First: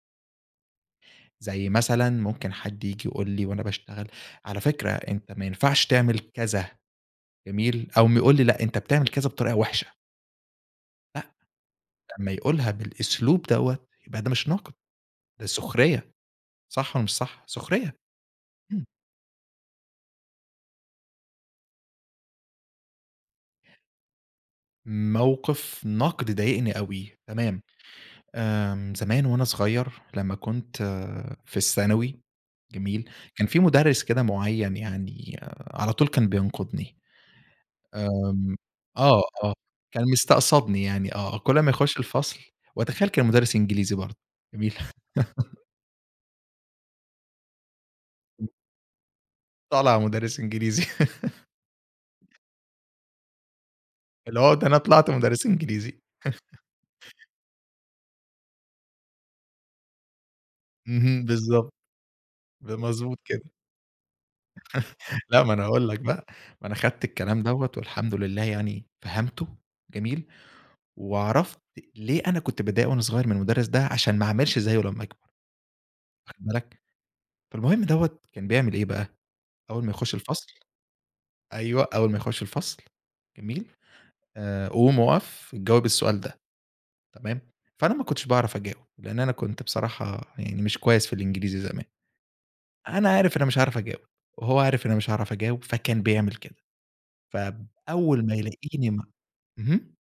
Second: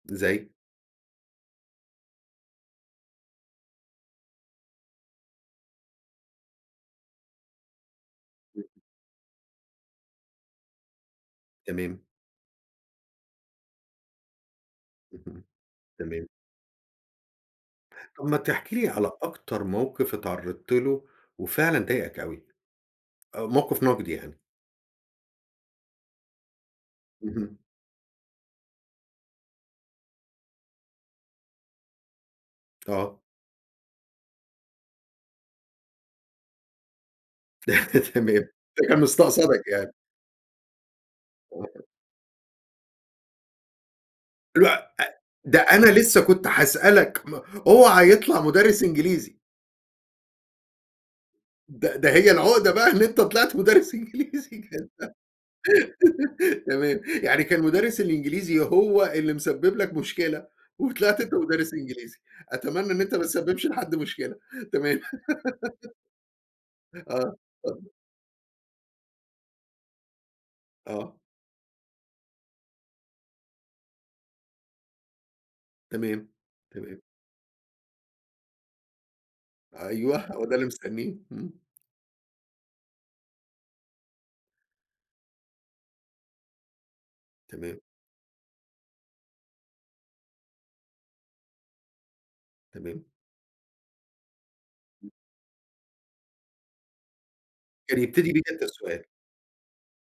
زي؟ زي مثلًا ممكن حد ييجي يقول لي وأنا باشتغل: "على فكرة أنت ما ينفعش تعمل كذا." جميل، أو م يقول لي: "لأ أنت بتعمل كذا بطريقة وحشة." لأ، تمام. لما يقولها بالأسلوب دوّة يبقى ده مش نقد، ده سخرية، تمام. صح والَّا مش صح؟ سخرية؟ طَب ما تحكِي امم. لي على أكتر موقف اتعرضت له وفعلًا ضايقك أوي، أو موقف نقد يعني. موقف نقد ضايقني أوي، اهم. تمام، آمم زمان وأنا صغيّر، لما كنت في الثانوي، جميل؟ آه. كان في مُدرّس كده معيّن يعني على طول كان بينقدني، تمام ده كان آمم آه، آه مستقصدك يعني. كان مستقصدني يعني آه، كل أما [unintelligible] يخش الفصل وأتخيّل كان مُدرّس إنجليزي برضه، جميل؟ [unintelligible] ده أنا لسه كنت هاسألك م أوعى يطلع مُدرّس إنجليزي! طالع مُدرّس إنجليزي. ده ده هي العُقدة بقى إن أنت طلعت مُدرّس إنجليزي العُقدة أنا كده طلعت مُدرّس إنجليزي. تمام يعني كان مُدرّس الإنجليزي هو اللي مسبب لك مشكلة، وطلعت اهم أنت بالضبط. مُدرّس إنجليزي! ب أتمنى إن أنت مضبوط ما كده. تسببش لحد مشكلة، تمام. لأ ما أنا هاقول لك بقى، ما أنا خدت آه، الكلام دوّة اتفضل. والحمد لله يعني فهمته، جميل؟ آه. وعرفت ليه أنا كنت باتضايق وأنا صغيّر من المُدرّس ده عشان ما أعملش زيه لما أكبر تمام، واخد بالك؟ تمام. فالمهم دوّة كان بيعمل إيه بقى؟ أوّل ما يخش أيوه، هو الفصل ده اللي مستنيه، امم. أيوه أوّل ما يخش الفصل جميل؟ آآ قوم أقف، جاوب السؤال ده، تمام؟ تمام. فأنا ما كنتش باعرف أجاوب، لأن أنا كنت بصراحة يعني مش كويس في الإنجليزي زمان، تمام. أنا عارف إن أنا مش هاعرف أجاوب، وهو عارف إن مش هاعرف أجاوب، فكان بيعمل كده، فب كان أوّل يبتدي ما بيك أنت يلاقيني م السؤال. اهم؟